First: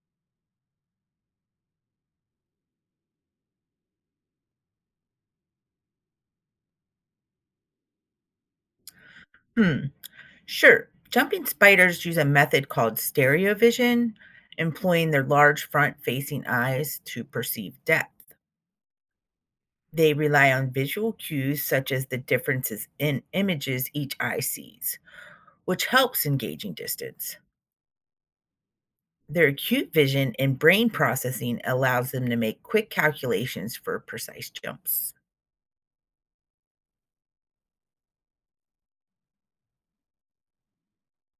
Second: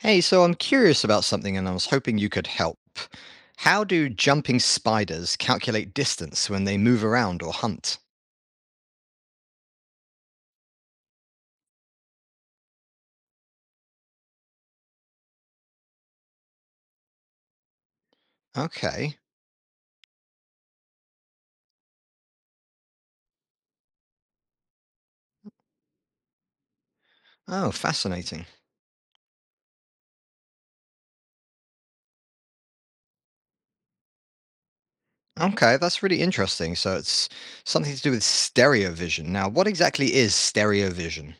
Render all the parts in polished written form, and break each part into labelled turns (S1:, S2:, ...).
S1: Hey, so I'm curious about something and I was hoping you could help. How do jumping spiders calculate distance when they move around or hunt?
S2: Hmm, sure. Jumping spiders use a method called stereovision, employing their large front facing eyes to perceive depth.
S1: Okay.
S2: They rely on visual cues such as the differences in images each eye sees, which helps in gauging distance.
S1: Oh, fascinating.
S2: Their acute vision and brain processing allows them to make quick calculations for precise jumps.
S1: Okay, that's really interesting. So it's something to do with stereo vision. Now, what exactly is stereo vision?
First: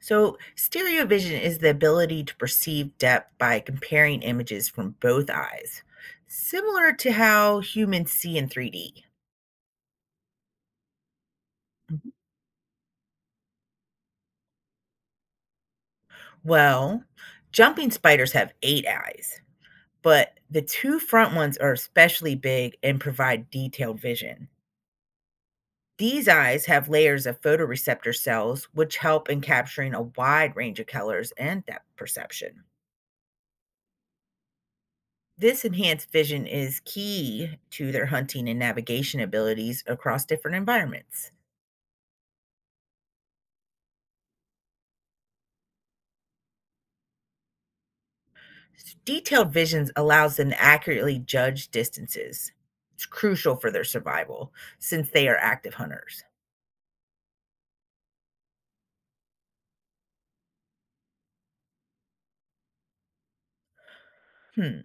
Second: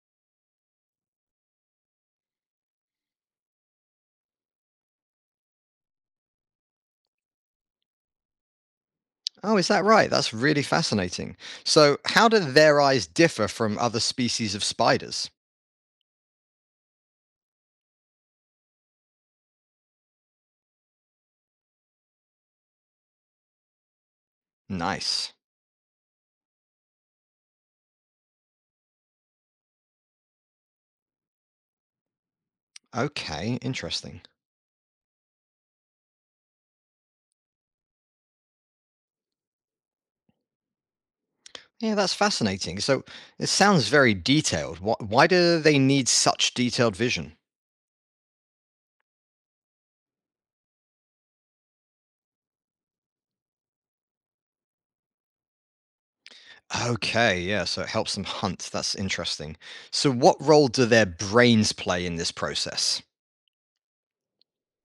S2: So, stereovision is the ability to perceive depth by comparing images from both eyes, similar to how humans see in 3D.
S1: Oh, is that right? That's really fascinating. So,
S2: Mhm.
S1: how do their eyes differ from other species of spiders?
S2: Well, jumping spiders have eight eyes, but the two front ones are especially big and provide detailed vision.
S1: Nice.
S2: These eyes have layers of photoreceptor cells, which help in capturing a wide range of colors and depth perception.
S1: Okay, interesting.
S2: This enhanced vision is key to their hunting and navigation abilities across different environments.
S1: Yeah, that's fascinating. So it sounds very detailed. Why do they need such detailed vision?
S2: Detailed visions allows them to accurately judge distances. It's crucial for their survival since they are active hunters.
S1: Okay, yeah, so it helps them hunt. That's interesting. So, what role do their brains play in this process?
S2: Hmm.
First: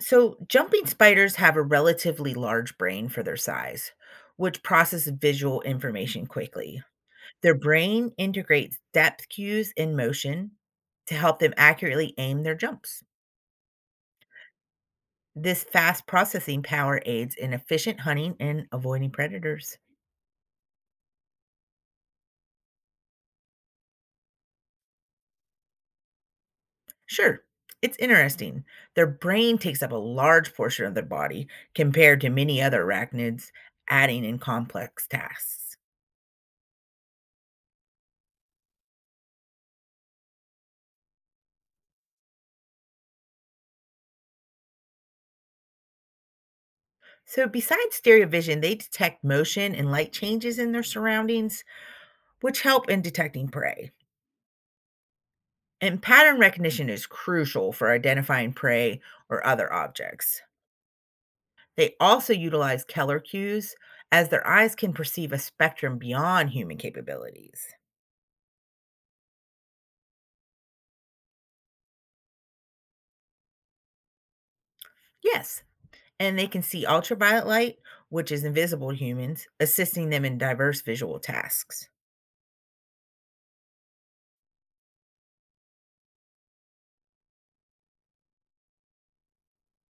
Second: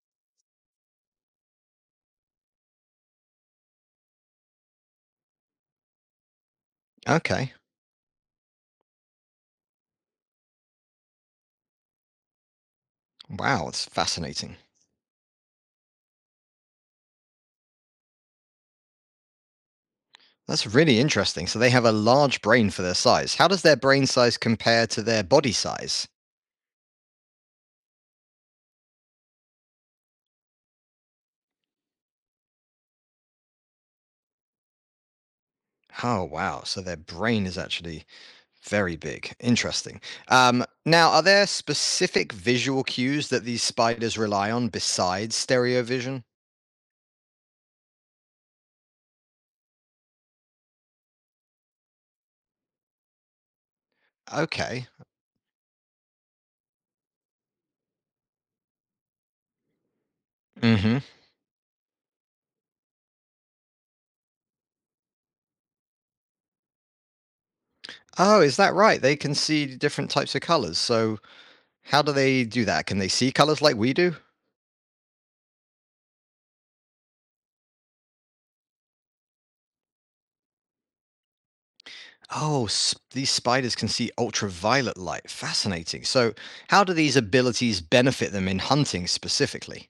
S2: So, jumping spiders have a relatively large brain for their size, which processes visual information quickly.
S1: Okay,
S2: Their brain integrates depth cues and motion to help them accurately aim their jumps.
S1: wow, that's fascinating.
S2: This fast processing power aids in efficient hunting and avoiding predators.
S1: That's really interesting. So, they have a large brain for their size. How does their brain size compare to their body size?
S2: Sure, it's interesting. Their brain takes up a large portion of their body compared to many other arachnids, adding in complex tasks.
S1: Oh, wow. So, their brain is actually very big. Interesting. Now, are there specific visual cues that these spiders rely on besides stereo vision?
S2: So, besides stereo vision, they detect motion and light changes in their surroundings, which help in detecting prey.
S1: Okay.
S2: And pattern recognition is crucial for identifying prey or other objects.
S1: Hmm.
S2: They also utilize color cues, as their eyes can perceive a spectrum beyond human capabilities.
S1: Oh, is that right? They can see different types of colors. So, how do they do that? Can they see colors like we do?
S2: Yes, and they can see ultraviolet light, which is invisible to humans, assisting them in diverse visual tasks.
S1: Oh, s these spiders can see ultraviolet light. Fascinating. So, how do these abilities benefit them in hunting specifically?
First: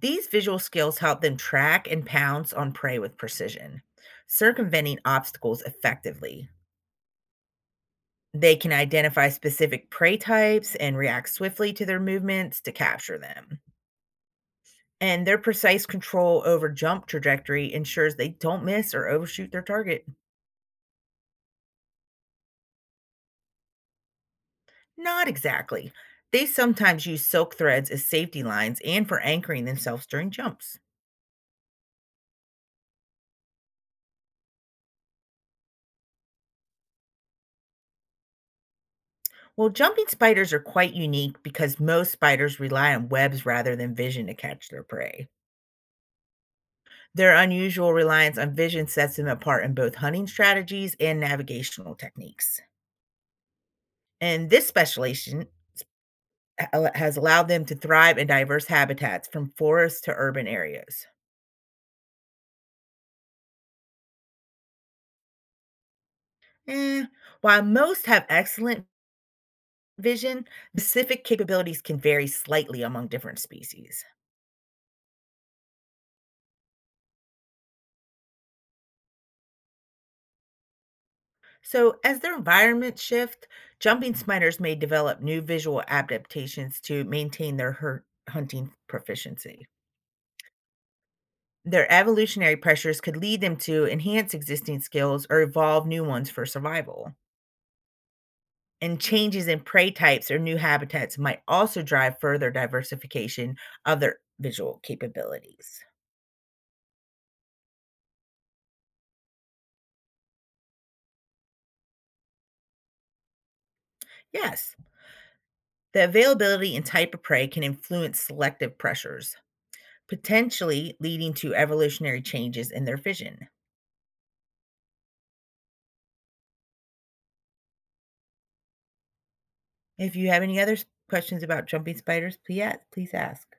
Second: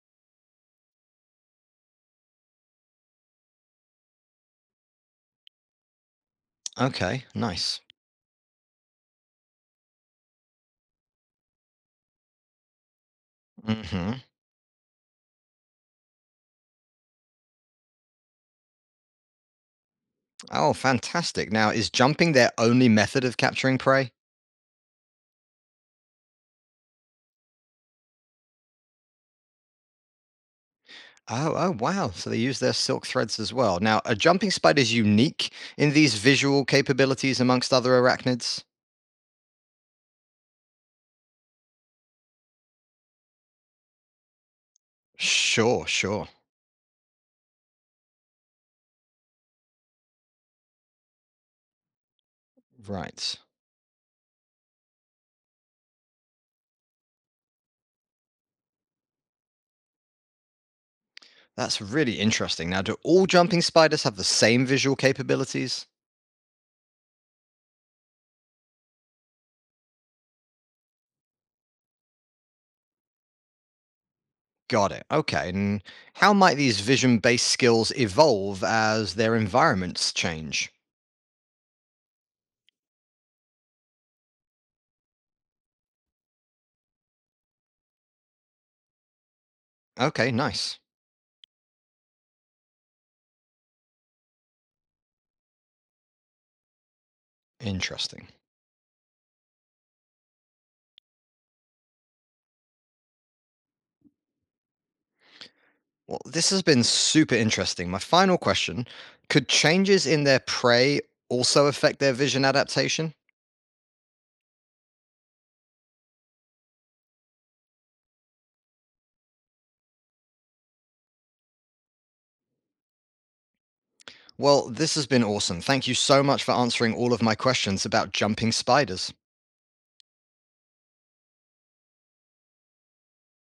S2: These visual skills help them track and pounce on prey with precision, circumventing obstacles effectively.
S1: Okay, nice.
S2: They can identify specific prey types and react swiftly to their movements to capture them.
S1: Hmm.
S2: And their precise control over jump trajectory ensures they don't miss or overshoot their target.
S1: Oh, fantastic. Now, is jumping their only method of capturing prey?
S2: Not exactly. They sometimes use silk threads as safety lines and for anchoring themselves during jumps.
S1: Oh, wow. So they use their silk threads as well. Now, are jumping spiders unique in these visual capabilities amongst other arachnids?
S2: Well, jumping spiders are quite unique because most spiders rely on webs rather than vision to catch their prey.
S1: Sure, sure.
S2: Their unusual reliance on vision sets them apart in both hunting strategies and navigational techniques.
S1: Right.
S2: And this specialization has allowed them to thrive in diverse habitats from forests to urban areas.
S1: That's really interesting. Now, do all jumping spiders have the same visual capabilities?
S2: Eh, while most have excellent vision, specific capabilities can vary slightly among different species.
S1: Got it. Okay. And how might these vision based skills evolve as their environments change?
S2: So, as their environments shift, jumping spiders may develop new visual adaptations to maintain their hunting proficiency.
S1: Okay, nice.
S2: Their evolutionary pressures could lead them to enhance existing skills or evolve new ones for survival.
S1: Interesting.
S2: And changes in prey types or new habitats might also drive further diversification of their visual capabilities.
S1: Well, this has been super interesting. My final question, could changes in their prey also affect their vision adaptation?
S2: Yes. The availability and type of prey can influence selective pressures, potentially leading to evolutionary changes in their vision.
S1: Well, this has been awesome. Thank you so much for answering all of my questions about jumping spiders.
S2: If you have any other questions about jumping spiders, please, please ask.